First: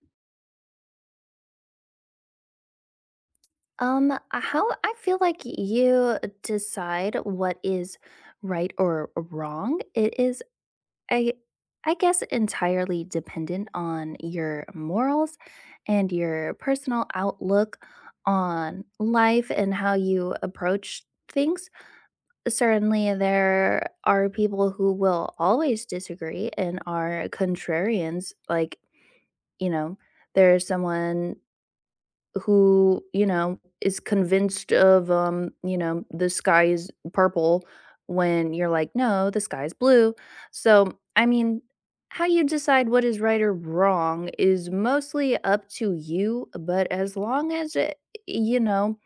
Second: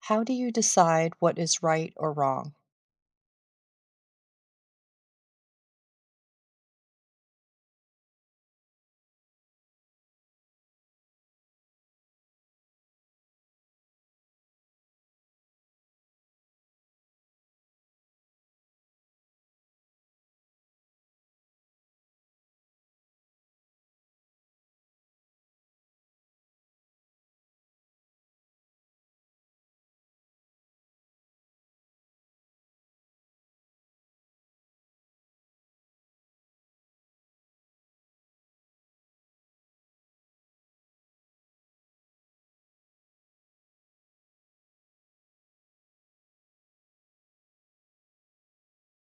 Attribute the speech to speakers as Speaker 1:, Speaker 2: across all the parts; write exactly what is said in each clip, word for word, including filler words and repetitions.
Speaker 1: How do you decide what is right or wrong?
Speaker 2: Um, uh, how I feel like you decide what is right or wrong. It is I I guess entirely dependent on your morals and your personal outlook on life and how you approach things. Certainly there are people who will always disagree and are contrarians like, you know, there's someone who, you know, is convinced of, um, you know, the sky is purple when you're like, no, the sky is blue. So, I mean, how you decide what is right or wrong is mostly up to you, but as long as it, you know,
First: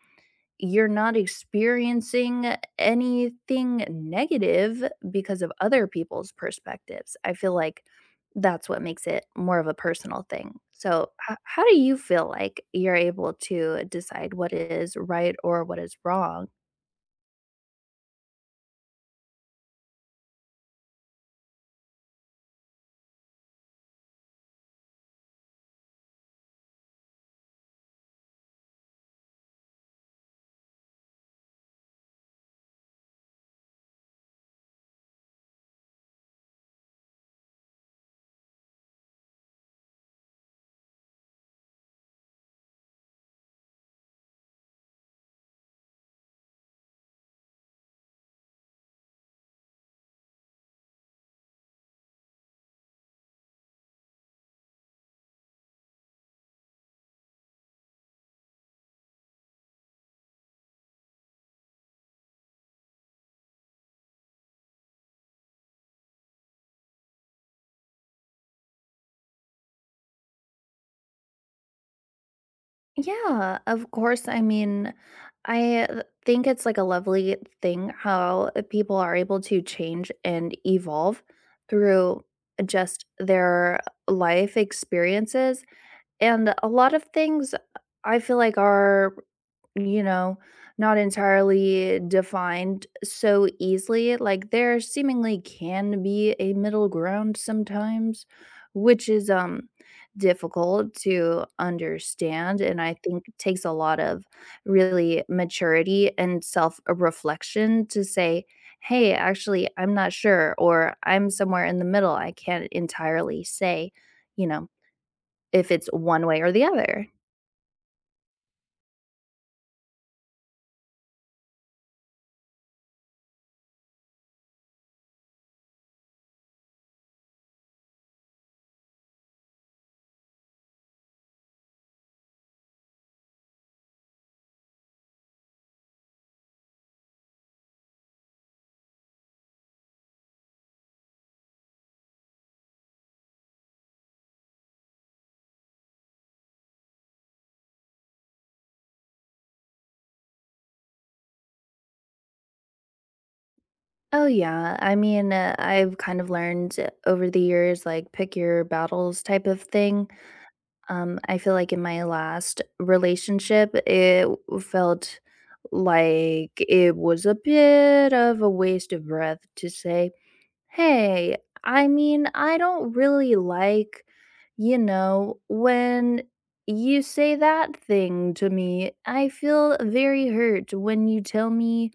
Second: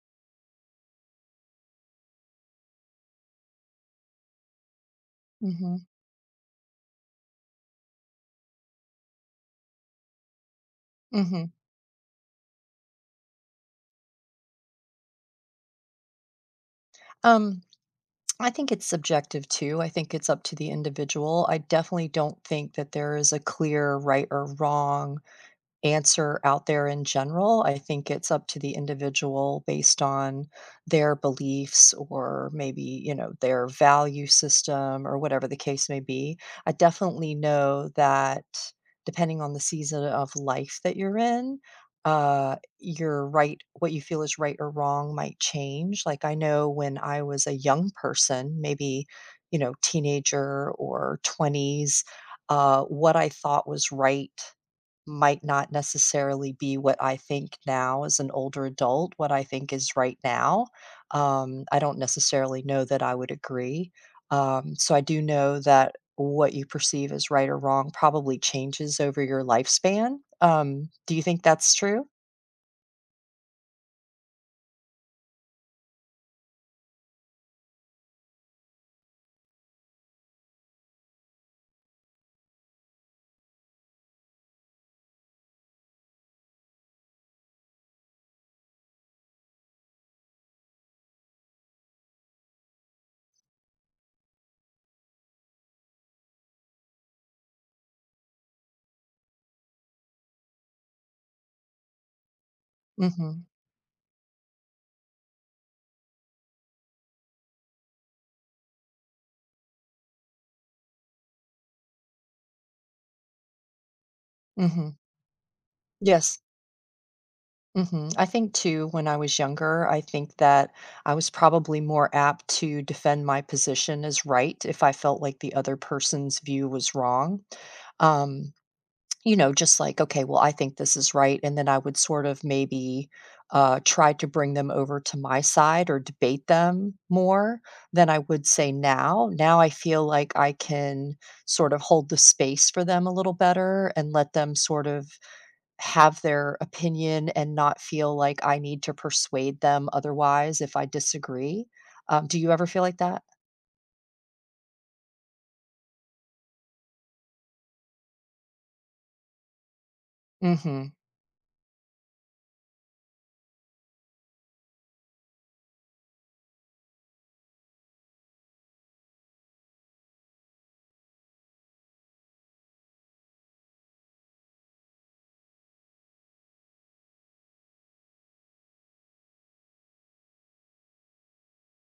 Speaker 2: you're not experiencing anything negative because of
Speaker 1: Mhm,
Speaker 2: other people's perspectives. I feel like that's what makes it more of a personal thing. So, h-
Speaker 1: mhm.
Speaker 2: how do you feel like you're able to decide what is right or what is wrong?
Speaker 1: Um, I think it's subjective too. I think it's up to the individual. I definitely don't think that there is a clear right or wrong answer out there in general. I think it's up to the individual based on their beliefs or maybe, you know, their value system or whatever the case may be. I definitely know that depending on the season of life that you're in, uh, your right, what you feel is right or wrong might change. Like I know when I was a young person, maybe, you know, teenager or twenties, uh, what I thought was right might not necessarily be what I think now as an older adult, what I think is right now. Um, I don't necessarily know that I would agree. Um, so I do know that what you perceive as right or wrong probably changes over your lifespan. Um, do you think that's true?
Speaker 2: Yeah, of course. I mean, I th- think it's like a lovely thing how people are able to change and evolve through just their life experiences. And a lot of things I feel like are, you know, not entirely defined so easily. Like there seemingly can be a middle ground sometimes, which is um difficult to understand and I think
Speaker 1: Hmm.
Speaker 2: takes a lot of really maturity and self-reflection to say, "Hey, actually, I'm not sure," or "I'm somewhere in the middle. I can't entirely say." You know,
Speaker 1: Hmm.
Speaker 2: if it's one
Speaker 1: Yes.
Speaker 2: way or the other.
Speaker 1: hmm I think too, when I was younger, I think that I was probably more apt to defend my position as right if I felt like the other person's view was wrong. Um, you know, just like, okay, well, I think this is right. And then I would sort of maybe uh, try to bring them over to my side or debate them more than I would say now. Now I feel like I can sort of hold the space for them a little better and let them sort of have their opinion and not feel like I need to persuade them otherwise if I disagree. Um, do you ever feel like that?
Speaker 2: Oh, yeah. I mean, uh, I've kind of learned uh, over the years, like, pick your battles type of thing.
Speaker 1: Mhm,
Speaker 2: Um, I feel like in my last relationship, it w- felt like it was a bit of a waste of breath to say, hey, I mean, I don't really like, you know, when you say that thing to me. I feel very hurt when you tell me,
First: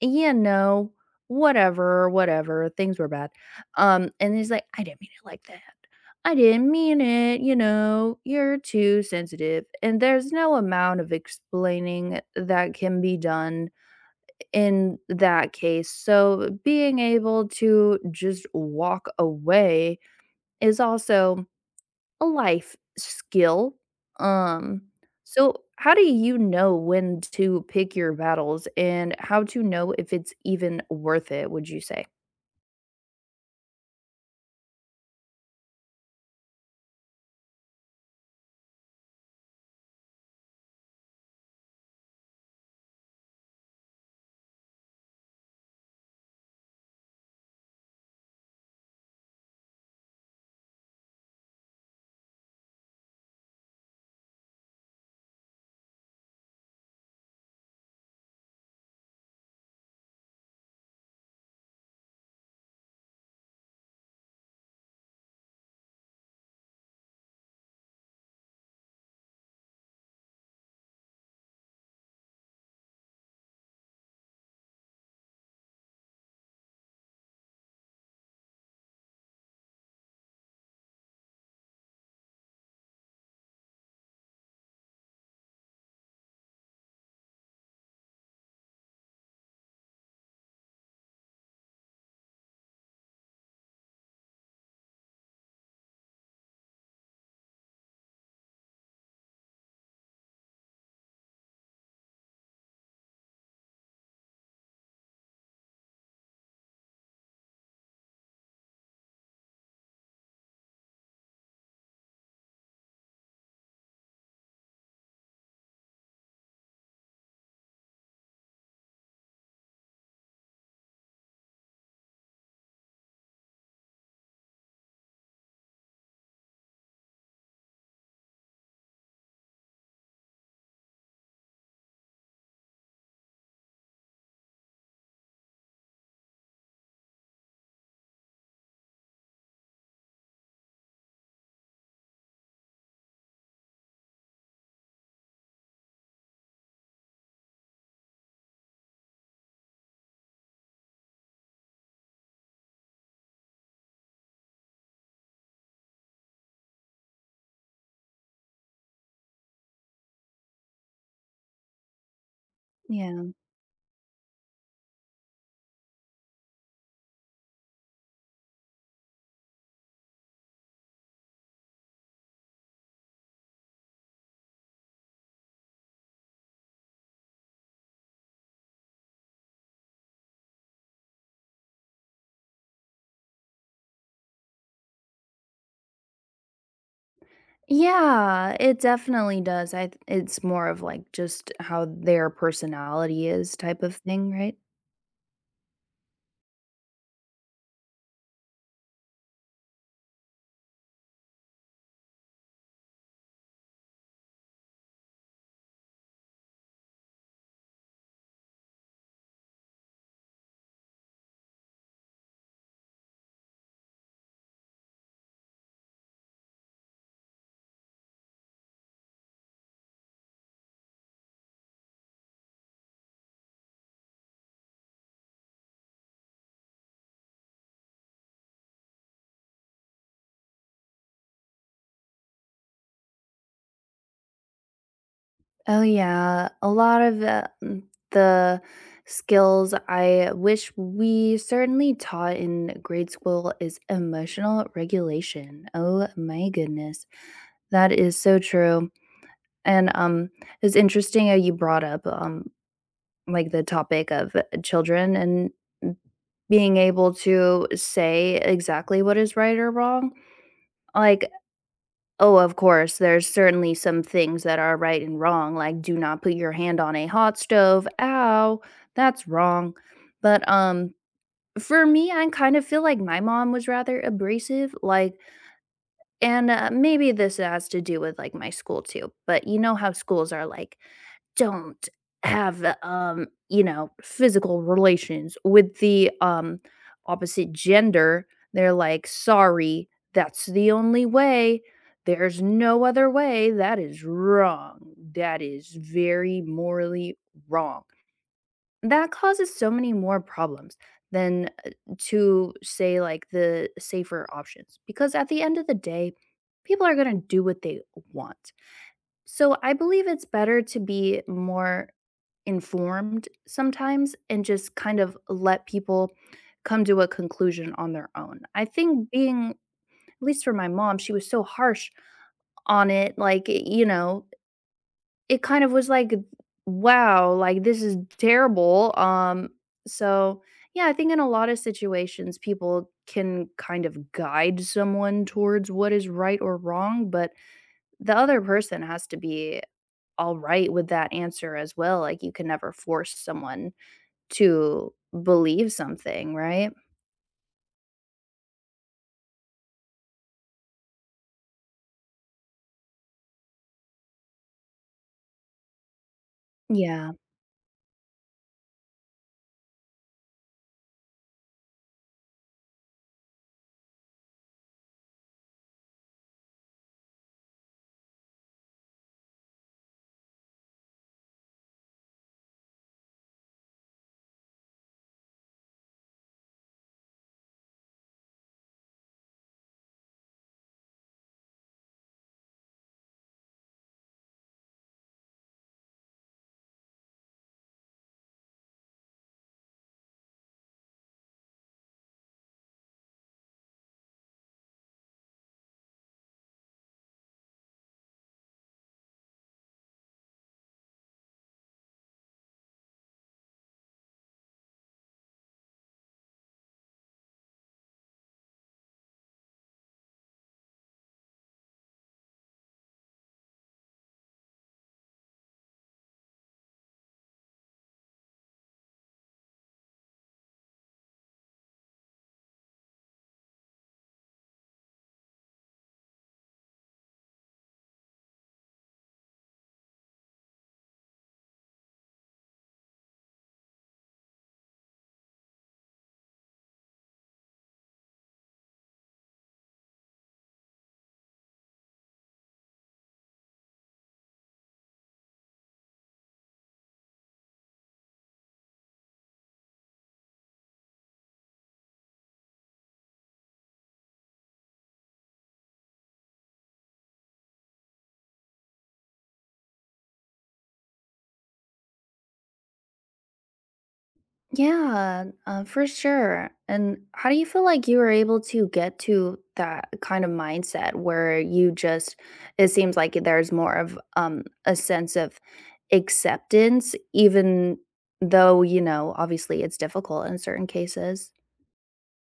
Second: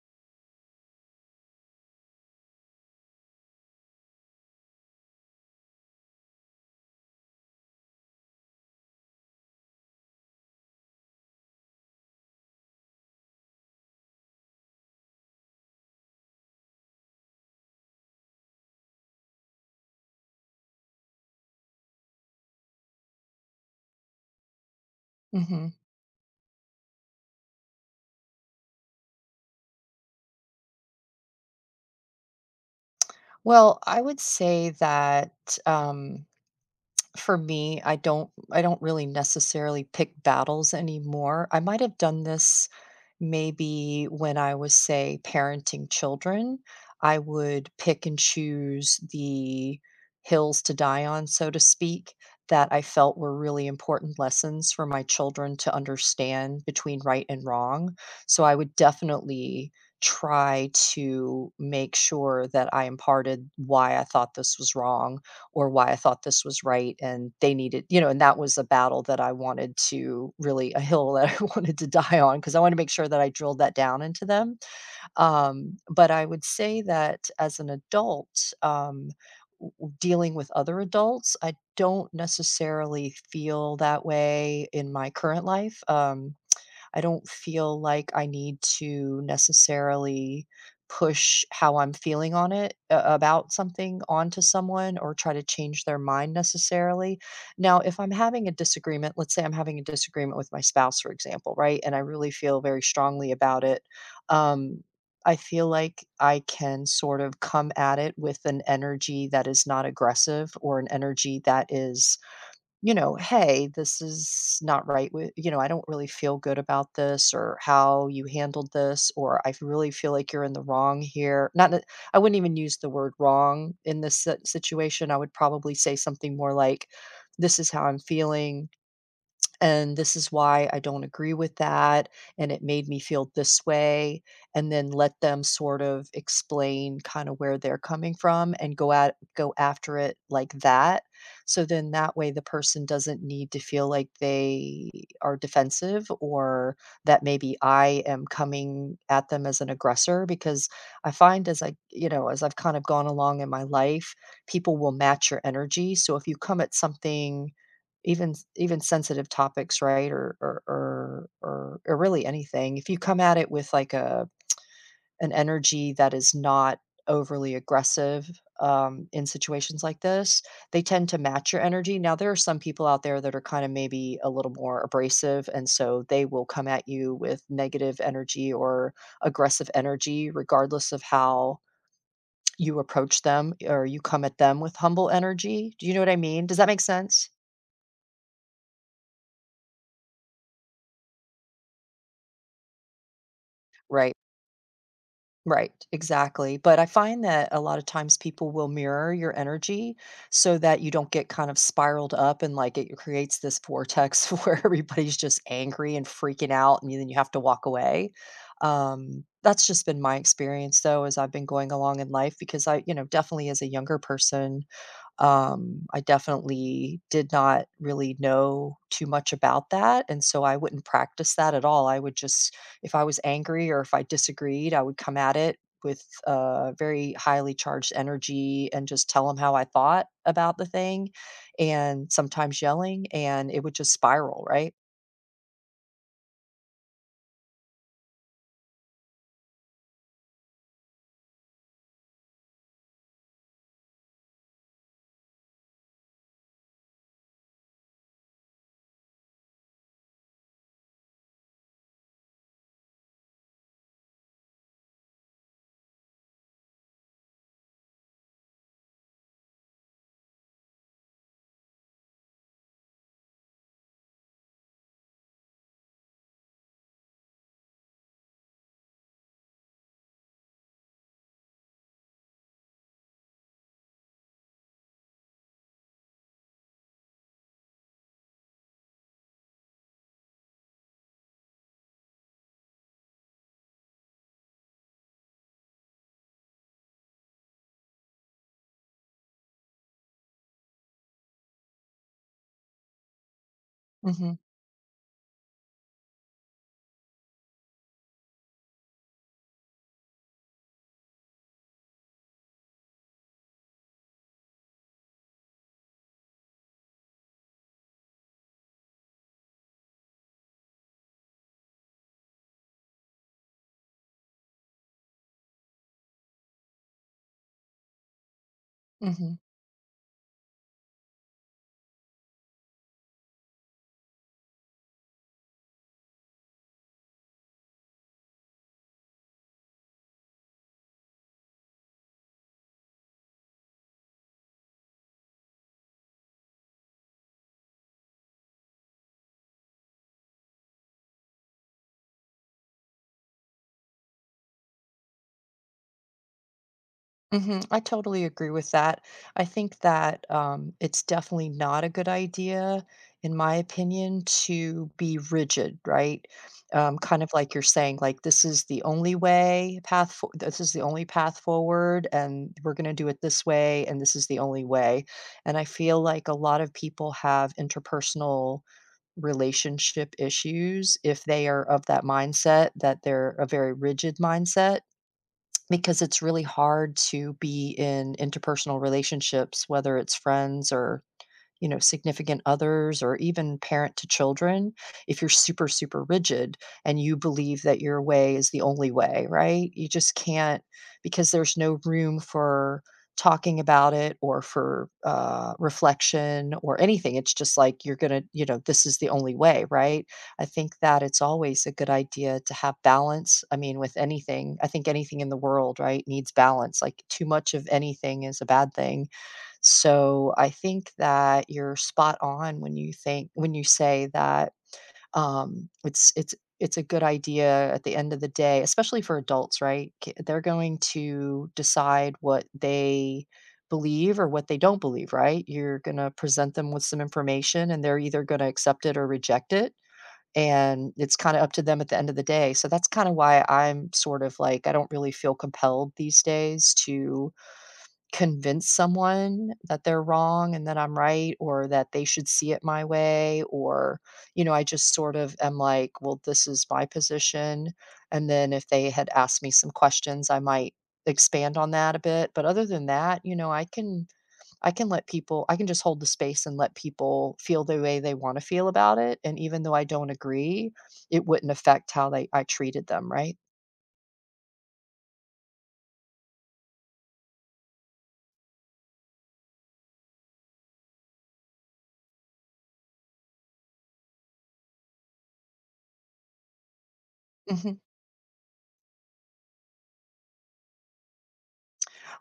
Speaker 2: "Yeah, no, whatever, whatever, things were bad." Um, and he's like, "I didn't mean it like that. I didn't mean it, you know, you're too sensitive." And there's no amount of explaining that can be done in that case. So being able to just walk away is also a life skill. Um, so
Speaker 1: mhm.
Speaker 2: how do you know when to pick your battles and how to know if it's even worth it, would you say?
Speaker 1: Well, I would say that, um for me, I don't I don't really necessarily pick battles anymore. I might have done this maybe when I was say parenting children. I would pick and choose the hills to die on, so to speak, that I felt were really important lessons for my children to understand between right and wrong. So I would definitely try to make sure that I imparted why I thought this was wrong or why I thought this was right and they needed you know, and that was a battle that I wanted to really a hill that I wanted to die on because I wanted to make sure that I drilled that down into them. Um, but I would say that as an adult, um, w w dealing with other adults, I don't necessarily feel that way in my current life. um I don't feel like I need to necessarily push how I'm feeling on it uh, about something onto someone or try to change their mind necessarily. Now, if I'm having a disagreement, let's say I'm having a disagreement with my spouse, for example, right? And I really feel very strongly about it. Um, I feel like I can sort of come at it with an energy that is not aggressive or an energy that is you know, hey, this is not right with, you know, I don't really feel good about this or how you handled this, or I really feel like you're in the wrong here. Not, that- I wouldn't even use the word wrong in this si- situation. I would probably say something more like, this is how I'm feeling and this is why I don't agree with that, and it made me feel this way, and then let them sort of explain kind of where they're coming from and go at go after it like that. So then that way the person doesn't need to feel like they are defensive or that maybe I am coming at them as an aggressor because I find as I, you know, as I've kind of gone along in my life, people will match your energy. So if you come at something even s even sensitive topics, right, or or or or or really anything. If you come
Speaker 2: Yeah.
Speaker 1: at it with, like, a an energy that is not overly aggressive, um, in situations like this, they tend to match your energy. Now, there are some people out there that are kinda maybe a little more abrasive, and so they will come at you with negative energy or aggressive energy regardless of how you approach them or you come at them with humble energy. Do you know what I mean? Does that make sense?
Speaker 2: Yeah, it definitely does. I th- it's more of like just how their personality is type of
Speaker 1: Right.
Speaker 2: thing, right?
Speaker 1: Right, exactly. But I find that a lot of times people will mirror your energy so that you don't get kind of spiraled up and like it creates this vortex where everybody's just angry and freaking out and then you have to walk away. Um, that's just been my experience though as I've been going along in life because I, you know, definitely as a younger person. um, I definitely did not really know too much about that, and so I wouldn't practice that at all. I would just if I was angry or if I disagreed, I would come at it with, uh, very highly charged energy and just tell them how I thought about the thing, and sometimes yelling, and it would just spiral, right?
Speaker 2: Oh, yeah. A lot of the, mm, the skills I wish we certainly taught in grade school is emotional regulation. Oh my goodness. That is so true. And um it's interesting how you brought up um like the topic of children and being able to say exactly what is right or wrong. Like, oh, of course, there's certainly some things that are right and wrong, like do not put your hand on a hot stove. Ow, that's wrong. But um for me, I kind of feel like my mom was rather abrasive. Like, and, uh, maybe this has to do with, like, my school too, but you know how schools are like, "Don't have, um, you know, physical relations with the, um, opposite gender." They're like, "Sorry, that's the only way. There's no other way. That is
Speaker 1: Mhm,
Speaker 2: wrong. That is very morally wrong." That causes so many more problems than uh, to say like the safer options because at the end of the day, people are going to do what they want. So I believe it's better to be more informed sometimes and just kind of let people come to a conclusion on their own. I think
Speaker 1: mhm.
Speaker 2: being, at least for my mom, she was so harsh on it. Like, you know, it kind of was like, "Wow, like, this is terrible." Um, so, yeah, I think in a lot of situations, people can kind of guide someone towards what is right or wrong, but the other person has to be alright with that answer as well, like, you can never force someone to believe something, right?
Speaker 1: hmm I totally agree with that. I think that um, it's definitely not a good idea, in my opinion, to be rigid, right? Um,
Speaker 2: Yeah.
Speaker 1: kind of like you're saying, like this is the only way path. Fo- this is the only path forward, and we're going to do it this way, and this is the only way. And I feel like a lot of people have interpersonal relationship issues if they are of that mindset that they're a very rigid mindset because it's really hard to be in interpersonal relationships, whether it's friends or you know, significant others or even parent to children, if you're super, super rigid and you believe that your way is the only way, right? You just can't because there's no room for talking about it or for uh, reflection or anything. It's just like you're going to, you know, this is the only way, right? I think that it's always a good idea to have balance. I mean, with anything, I think anything in the world, right, needs balance. Like too much of anything is a bad thing so I think that you're spot on when you think when you say that um, it's it's it's a good idea at the end of the day, especially for adults, right? K- They're going to decide what they believe or what they don't believe, right? You're going to present them with some information and they're either going to accept it or reject it. And it's kind of up to them at the end of the day. So that's kind of why I'm sort of like, I don't really feel compelled these days to convince someone that they're wrong and that I'm right or that they should see it my way or you know I just sort of am like well this is my position and then if they had asked me some questions I might expand on that a bit but other than that you know I can I can let people I can just hold the space and let people feel the way they want to feel about it and even though I don't agree it wouldn't affect how they I treated them right.
Speaker 2: Yeah, uh, for sure. And how do you feel like you were able to get to that kind of mindset where you just, it seems like there's more of um, a sense of acceptance, even
Speaker 1: Mhm.
Speaker 2: though, you know, obviously it's difficult in certain cases?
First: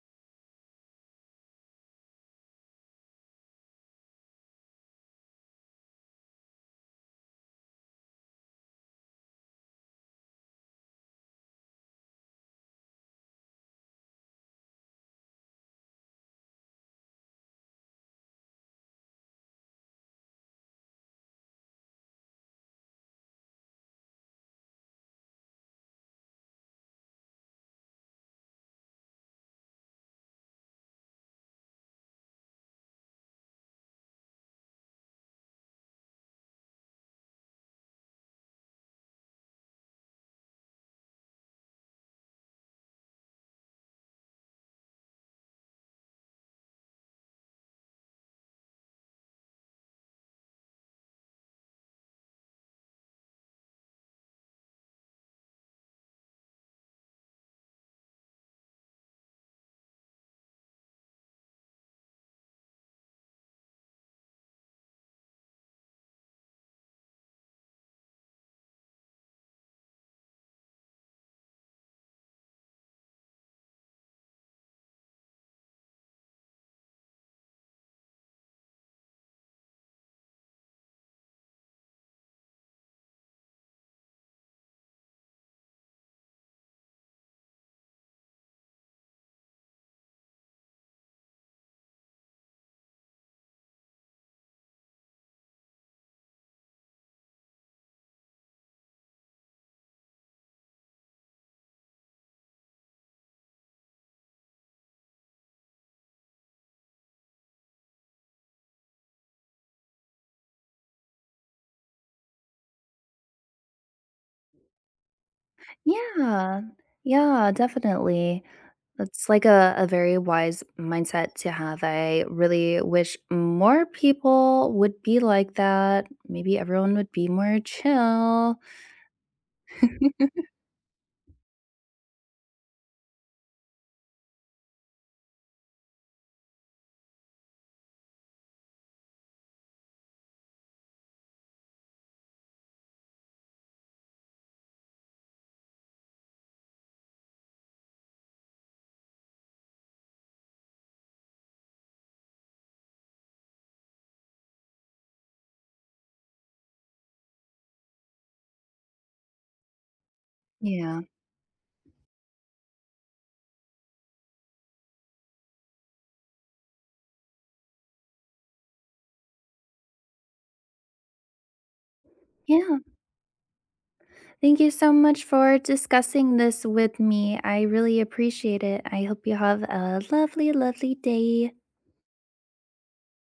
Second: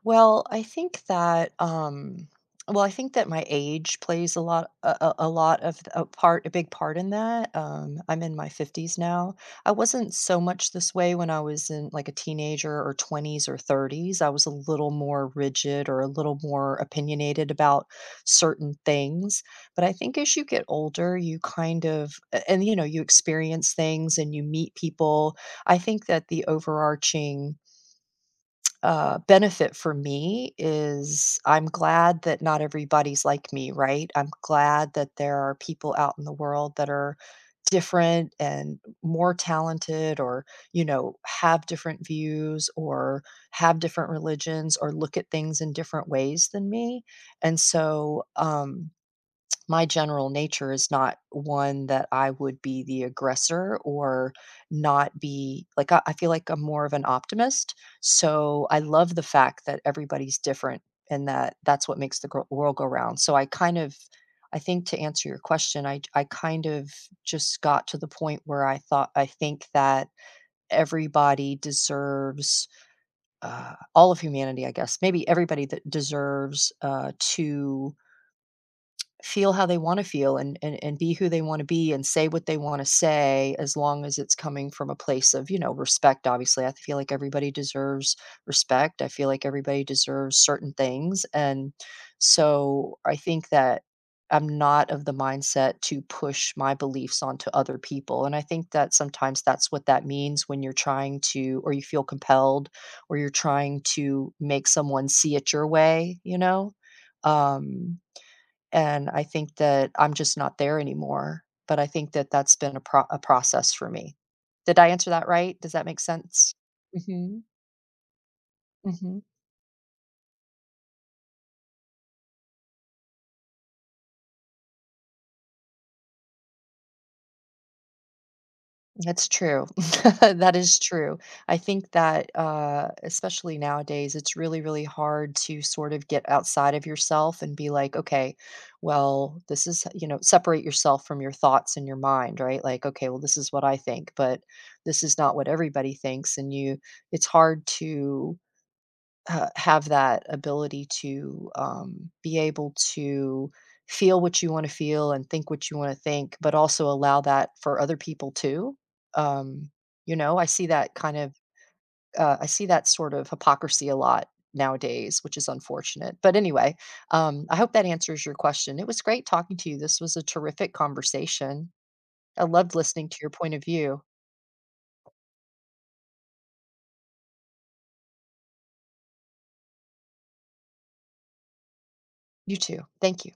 Speaker 1: Well, I think that um well, I think that my age plays a lot a, a a lot of a part a big part in that. Um I'm in my fifties now. I wasn't so much this way when I was in like a teenager or twenties or thirties. I was a little more rigid or a little more opinionated about certain things. But I think as you get older, you kind of a- and you know, you experience things and you meet people. I think that the overarching uh, benefit for me is I'm glad that not everybody's like me, right? I'm glad that there are people out in the world that are different and more talented or you know have different views or have different religions or look at things in different ways than me and so um my general nature is not one that I would be the aggressor or not be like I, I feel like I'm more of an optimist. So I love the fact that everybody's different and that that's what makes the gro- world go round. So I kind of I think to answer your question, I I kind of just got to the point where I thought I think that everybody deserves uh, all of humanity, I guess, maybe everybody that deserves uh, to feel how they wanna feel and and and be who they wanna be and say what they wanna say as long as it's coming from a place of, you know, respect, obviously. I feel like everybody deserves respect. I feel like everybody deserves certain things, and so I think that I'm not of the mindset to push my beliefs onto other people, and I think that sometimes that's what that means when you're trying to or you feel compelled or you're trying to make someone see it your way, you know? Um and I think that I'm just not there anymore, but I think that that's been a pro a process for me. Did I answer that right? Does that make sense?
Speaker 2: Yeah,
Speaker 1: Mhm,
Speaker 2: yeah, definitely.
Speaker 1: mhm.
Speaker 2: That's like a, a very wise mindset to have. I really wish more people would be like that. Maybe everyone would be more chill.
Speaker 1: That's true. That is true. I think that, uh, especially nowadays, it's really, really hard to sort of get outside of yourself and be like, "Okay, well, this is" you know, separate yourself from your thoughts and your mind, right? Like, "Okay, well, this is what I think, but this is not what everybody thinks," and you it's hard to ha- have that ability to um, be able to feel what you want to feel and think what you want to think, but also allow that for other people too. Um, you know, I see that
Speaker 2: Yeah.
Speaker 1: kind of, uh, I see that sort of hypocrisy a lot nowadays, which is unfortunate. But anyway, um, I hope that answers your question. It was great talking to you. This was a terrific conversation. I loved
Speaker 2: Yeah.
Speaker 1: listening to your point of view.
Speaker 2: Thank you so much for discussing this with me. I really appreciate it. I hope you have a lovely, lovely day.
Speaker 1: You too. Thank you.